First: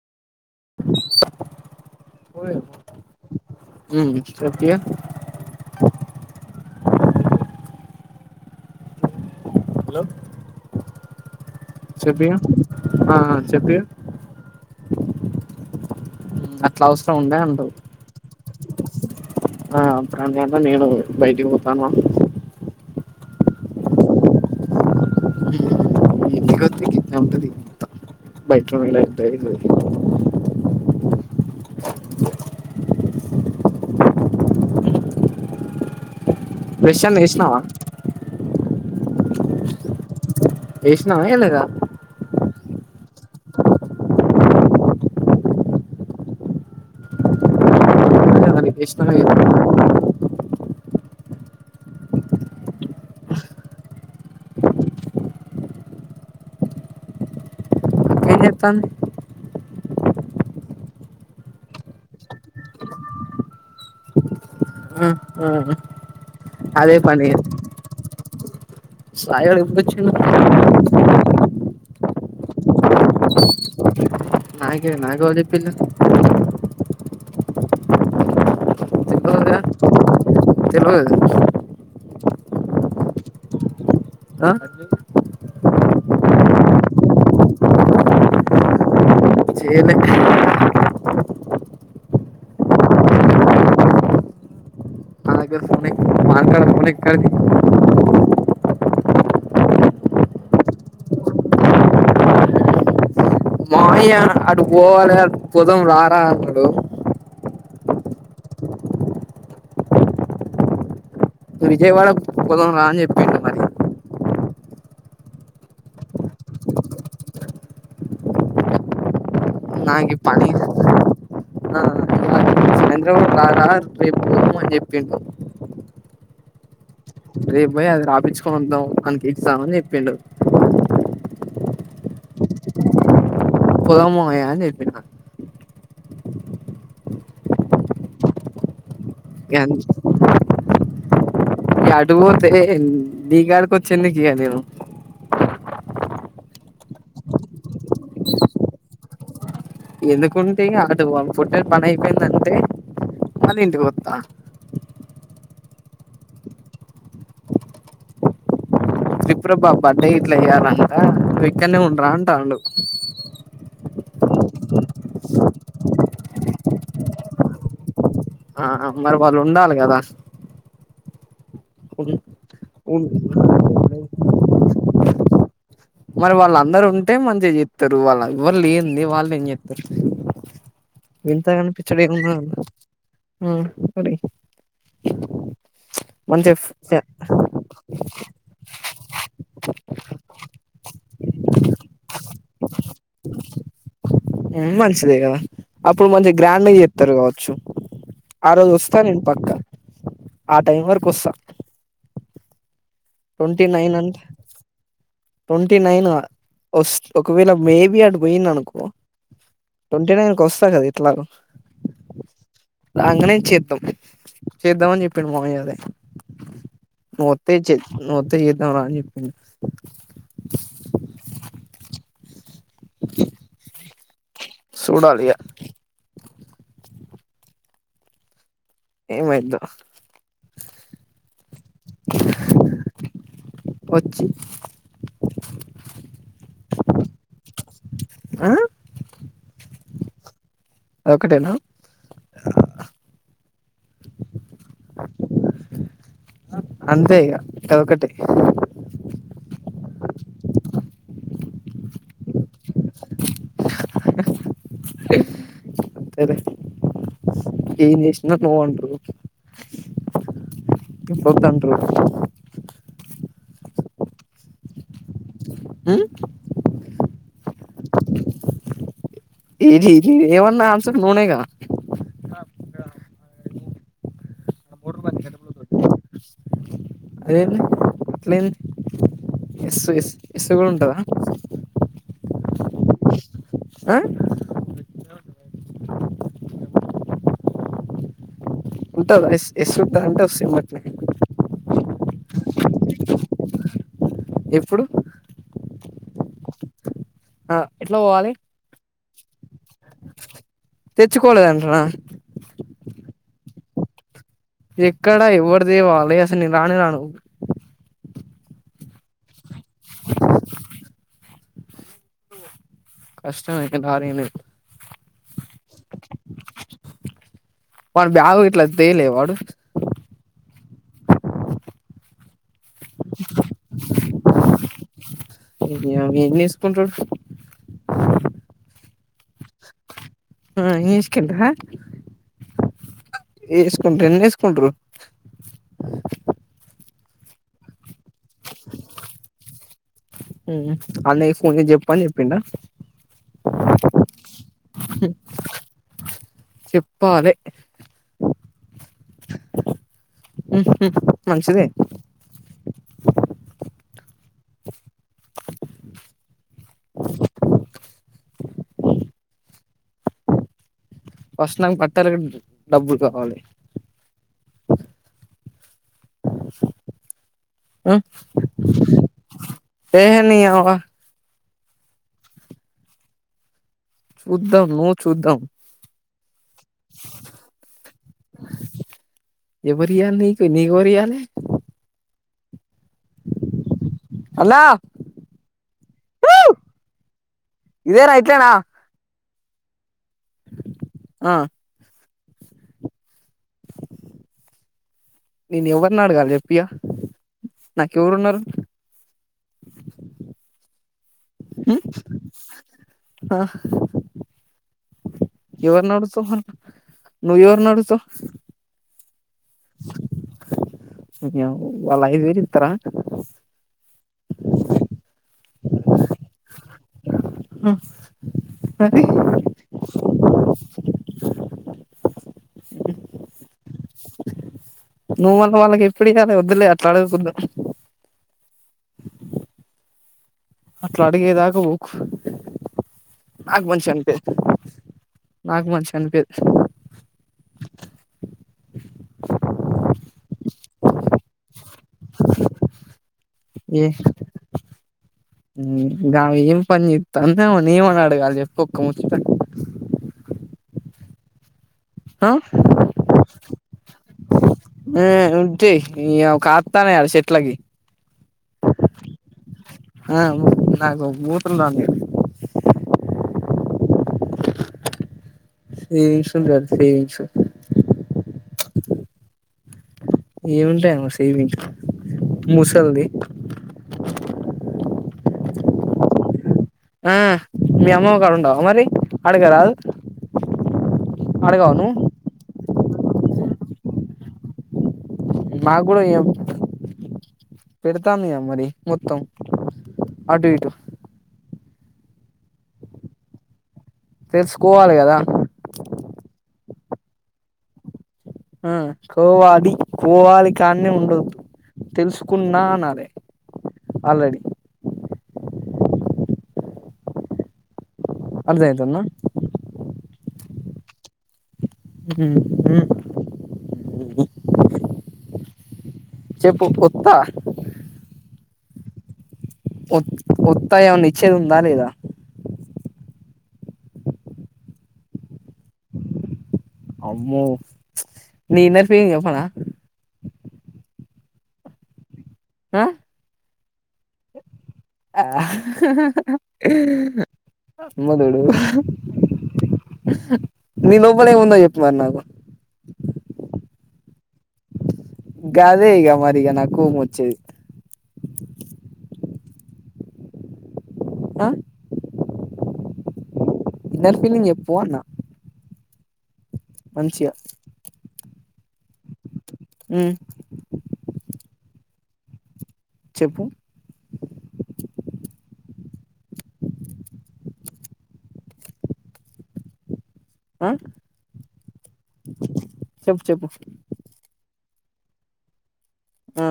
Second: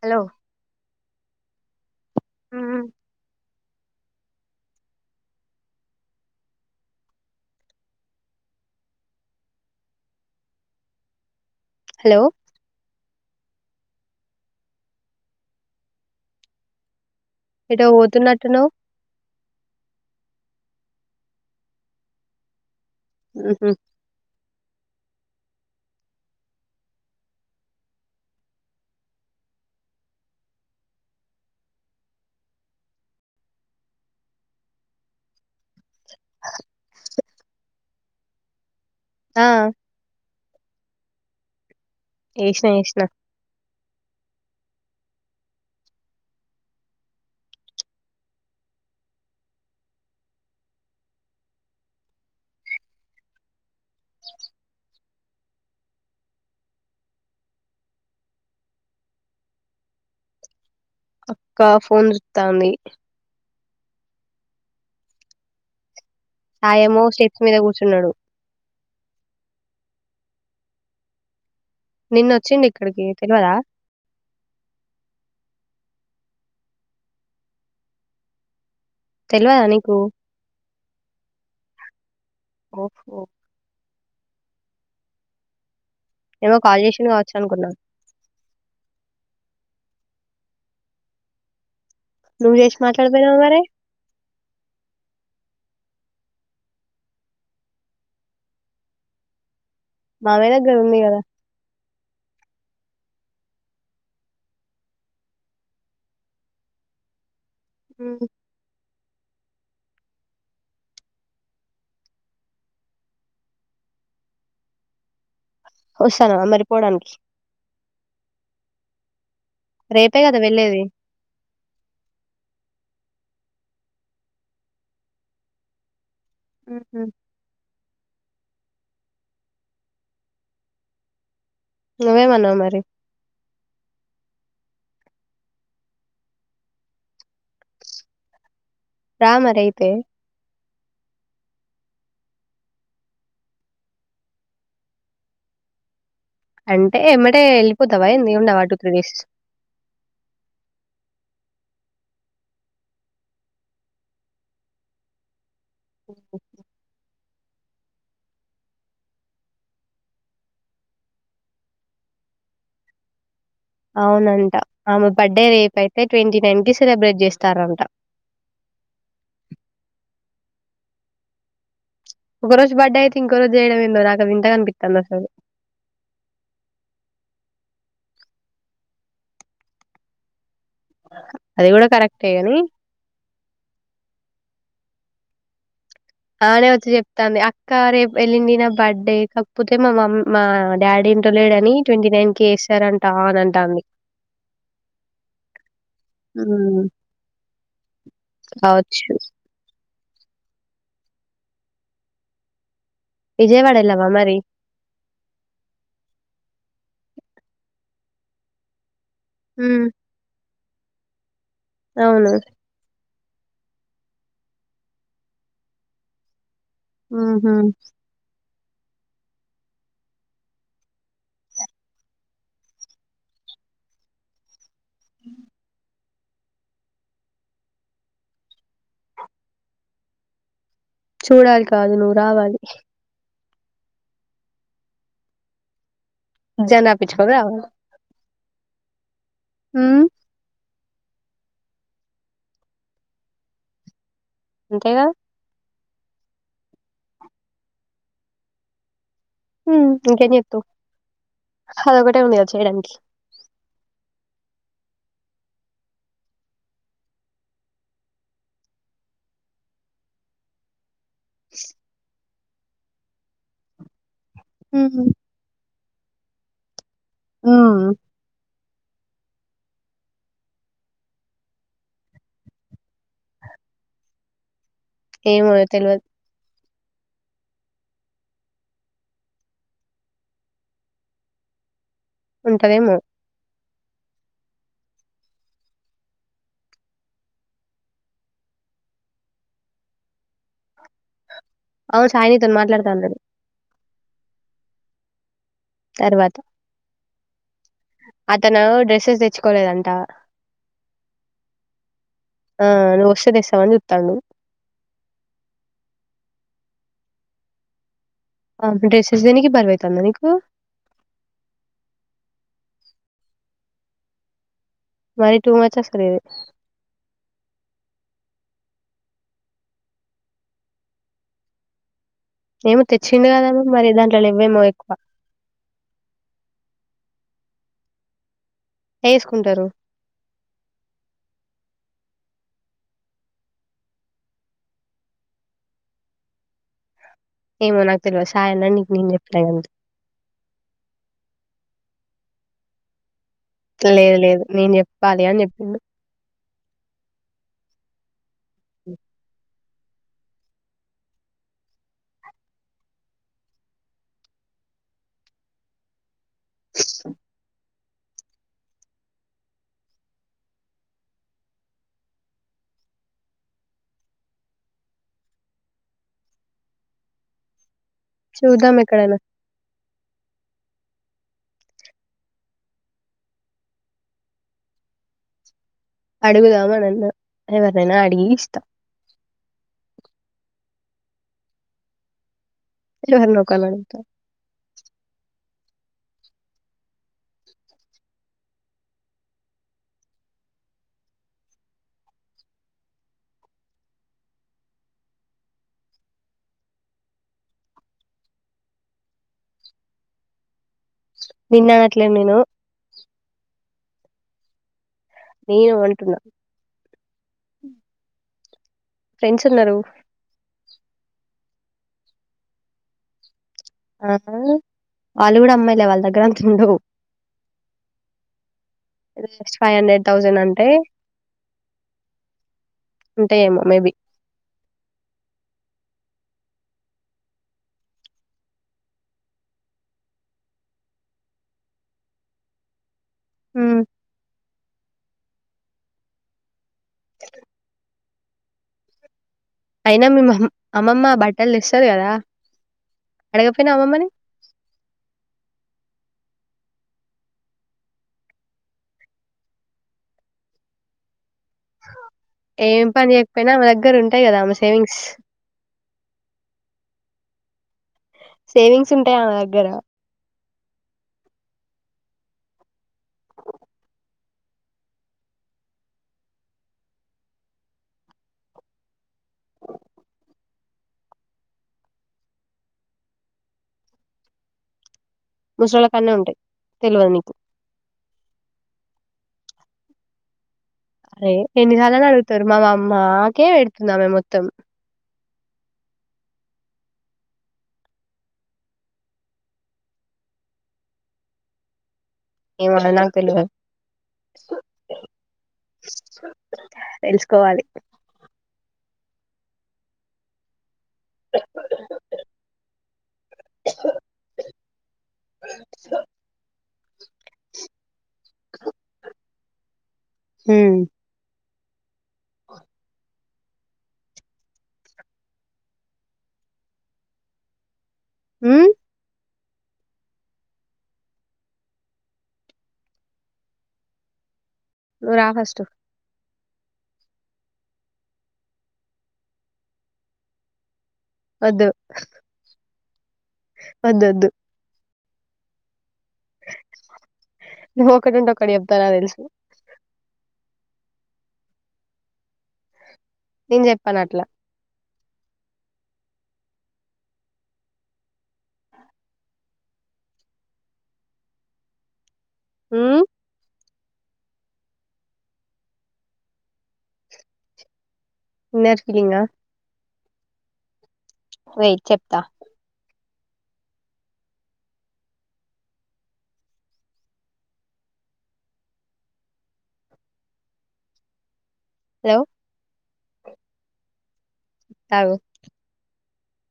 Hello ఉమ్, మ్ గట్టిగా చెపు హలో హలో చెప్పిగా అట్ల అవ్ [unintelligible] టున్నవ్ ఆ [inaudible] అన్న నేను బయటికి పోతానామ్ హ్ మ్ [unintelligible] బ్రెష్ అన్న చేసినవ ఆ ఎసినవా ఏయలేదా? ఏసిన ఏసిన [unintelligible] [unintelligible] అక్క ఫోన్ చూత్తంది అహ్ అహ్ సాయేమో స్టెప్స్ మీద కూర్చున్నడు. సాయి గాడు ఎప్పుడొచ్చిండు? నిన్న ఒచ్చిండి నాకే నాకేవలు చెప్పిన్లు తెల్వదుగా తెల్వదా నీకు తెల్వదు ఓహో అ ఏమో కాల్ చేసిండు కావచ్ అనుకున్న. చేయలే నువు చేసి మాట్లాడకపోయినవ్ మరీ నా దగ్గర ఫోన్ ఎక్ మాట్లాడ ఫోన్ ఎక్కడ్ది మామయ్య దగ్గర ఉంది కదా మామయ్య అటు పోవాలె అటు పోదాం రారా అన్నడు. మ్ విజయవాడకు పోదాంరా అని చెప్పిండు మరి వస్తానవా మరి పోడానికి నాకీ రేపే కదా పనీ వెళ్ళేది చంద్ర [unintelligible] అని చెప్పిండు ఉహు, రేప్ పోయి అది రాపిచుకొనొదం ఆనికి ఎగ్జామ్ అని చెప్పిండు. నువ్వేమన్నవ్ మరి పోదాం మామయ్య అని చెప్పిన రా ఇగ మరైతే అటు పోతే నీకాడక ఒచ్చి ఎందుకు ఇగ నేను అంటే ఎమ్మటే వెళ్ళిపోతావా ఎంది ఉండవా టూ త్రీ డేస్ ఎందుకుంటే ఆటు పుట్ట పని అయిపోయిందంటే మళ్ళ ఇంటికిఒత్త విప్రోవ్ బావ బర్త్డే గిట్ల చేయాలంట నువు ఇక్కడే ఉండు రా అంటుండు అవునంట ఆమె బర్త్డే రేపు అయితే ట్వంటీ నైన్ కి సెలబ్రేట్ చేస్తారంట ఆ మరి వాలు ఉండాలి కదా ఒక రోజు బర్త్డే ఐతే ఇంకోరోజు చేయడం ఏంటో నాకు వింతగా అన్పి కనా సరే మరి వాళ్ళందరు ఉంటే మంచిగా చెస్తారు వాళ్ళ ఎవరు లేంది వాళ్ళు ఏం చెత్తరు అది వింతగాని కూడా పిచ్చడి కరెక్టే గాని [unintelligible] అనే వచ్చి చెప్తాంది అక్క రేపు వెళ్ళుండి నా బర్త్డే క కాకపోతే మా మమ్ మా డాడీ ఇంటో లేడని ట్వంటీ నైన్ కి వేస్తారంటా అని అంటాంది మంచిదే కదా అప్పుడు మంచిగా గ్రాండ్గా ఉమ్ చెప్తారు కావచ్చు ఆ రోజు వస్తా కావచ్చు నేను పక్క ఆ టైం వరకు వస్తా ట్వంటీ విజయవాడ నైన్ వెళ్ళావా అంటే మరి ట్వంటీ నైన్ వ ఒకవేళ మేబి అటు పోయింది అనుకో ఉమ్ ట్వంటీ నైన్ కోస్ కద ఇట్లా అవును అంగనేం చేద్దాం చేద్దామ అని చెప్పిడు మామ అదే నువ్ వతే ఉహు చె నువ్ [unintelligible] చెప్ప చూడాల ఇగ ఏమైదో చూడాలి కాదు నువ్వు రావాలి వచ్చి ఎగ్జామ్ రాపిచ్చుకొని ఆ అ అద ఒకటేనా అంతేగా అంతే ఇక ఒకటి ఉ ఇంకేం చేస్తావ్ అదొ ఒకటే ఉంది గా చేయడానికి అంతేలే ఎం చేసిన ని అనరు [unintelligible] ఉ మ్ మ్ ఇలీ ఇలీ ఏమన్నా అన్స నూనేగా ఏమో తెలవదు అదేంది అట్లని ఎస్స్ ఎస్ గుడా ఉంటదా ఉంటదేమో ఆ ఉంటంది ఎస్ ఉంటందింటే సిమట్ అవును సాయినితో మాట్లాడుతాన్నడు ఎప్పుడు తర్వాత ఆ ఎట్లా పోవాలి అతను డ్రెస్సెస్ తెచ్ కులేదంటా తెచ్చుకోలేదంటనా ఆ నువ్వొస్తే తీస్తావ్ అని చూతాన్డు ఎక్కడా ఎవరిది వాళ్ళది అసలు నే రానే రాను ఆమె డ్రెస్సెస్ దేనికి బరువైతందా నీకు కష్టం ఎవరికి రాణిలేవ్ మరీ టూ మచ్ అసలిది వాని బ్యాగు ఇట్ల తేలే వాడు ఏమో తెచ్చిండ కదమ్ మరి దాంట్లో లెవ్వేమో ఎక్కువ ఇ ఎంచేస్కుంటడు వేసుకుంటారు ఆ ఇసుకుంట వేసుకుంటారు ఎన్ని ఎస్కుంటరు ఏమో నాకు తెల్వదు సాయన్న నీకు నేను చెప్తా ఎంత హమ్ వాని దగ్గర ఫోన్ చేసి చెప్పు అని చెప్పిండ లేదు లేదు నేను చెప్పాలి అని చెప్పిండు చెప్పాలే ఉ హ్మ్మ్ మంచిదే వస్తున్నను పట్టాలకి డబ్బులు కావాలి [inaudible] శివదాం ఎక్కడనా ఏ నీ యవ్వ చూద్దాం నువ్వు చూద్దాం అడుగుదాం అని అన్నా ఎవరినైనా అడిగి ఇస్తా ఎవరీయాలి నీకు, నీకు ఎవరీయాలె ఎవరి నూకాలంట వావ్ ఇదే నా ఇట్లే నా అ [inaudible] నేను ఎవరిని అడగాలి చెప్పిగ, నాకెవరున్నారు నిన్ను హమ్ అనట్లేదు నేను ఆ నేను అంటున్నా ఎవర్నస్తావ్, నువ్వు ఎవరిని అరుస్తావ్ ఫ్రెండ్స్ ఉన్నారు [unintelligible] వాళ్ళ ఐదు వేలు ఇతారా ఆ, వాళ్ళు కూడా అమ్మాయిలు వాళ్ళ దగ్గర అంత ఉండవు. మరి ఫైవ్ హండ్రెడ్ థౌజండ్ అంటే, ఉంటాయి ఏమో మేబి నువ్వు మల్ళ వాళ్ళకి ఎప్పుడు ఇయ్యాలి, వద్దులే అడగకూడదు అట్లా అడిగేదాకా [unintelligible] నాకు మంచిగా అనిపియదు నాకు మంచి అనిపియ్యదు [inaudible] అయినా మేం అమ్మమ్మ బట్టలు తెస్తాం [unintelligible] కదా అడగపోయినావా అమ్మమ్మని ఇగ ఏం పని చెస్తా అమని ఏమని అడగాలి చెప్పి ఒక్క ముచ్చ ఏం పని చేయకపోయినా ఆమె దగ్గర ఉంటాయి కదా ఆమె సేవింగ్స్ [unintelligible] ఎట్లాగే సేవింగ్స్ ఉంటాయి అమ్మే దగ్గర ఆ నాకు ముతుండాలి సేవింగ్స్ [unintelligible] సేవింగ్స్ ఏముంటాయమ్మ సేవిట్ ముూసల్ది ముసళ్ళల కన్నా ఉంటాయి తెలియదు ఆ నీకు [unintelligible] మరి అడగ రాదు అరే ఎన్నిసాలలు అడుగుతారు మా మామ మేక్ పెడుతుంది అమ్మే మొత్తం నాకు కూడా ఏం పెడతాను మరి మొత్తం అటు ఇటు [unintelligible] నాకు తెలవధ్ తెలుసుకోవాలి కదా తెలుసుకోవాలి కోవాలో కోవాలి [unintelligible] తెలుసుకున్నా అనలే ఆల్రెడీ స [inaudible] అర్ధ అయ్యిందా హ్మ్ మ్మ్ [inaudible] [inaudible] చెప్పు కొత్త మ్మ్ వత్తాయి ఏమ ఇచ్చేది ఉందా లేదా ఆగస్టు అమ్మో [unintelligible] చెప్పనా వద్దు ఆ వద్దద్దు ఆ నువ్వు ఒకటింటే ఒకటి చెప్తావ్ నాకు తెలుసు మీ లోపల ఏముందో చెప్పుమరి న్నాకు నేను చెప్పాను అట్లా గదే ఇక మరిక నాకు కోపం వోచ్చేది హా హు ఇన్నర్ చెప్పు అన్న మంచి గా ఇన్నర్ ఫీలింగ హ్ వెయిట్ చెప్తా చెప్పు ఆ హలో చెప్పు చెప్పు చెప్తా అగు ఆ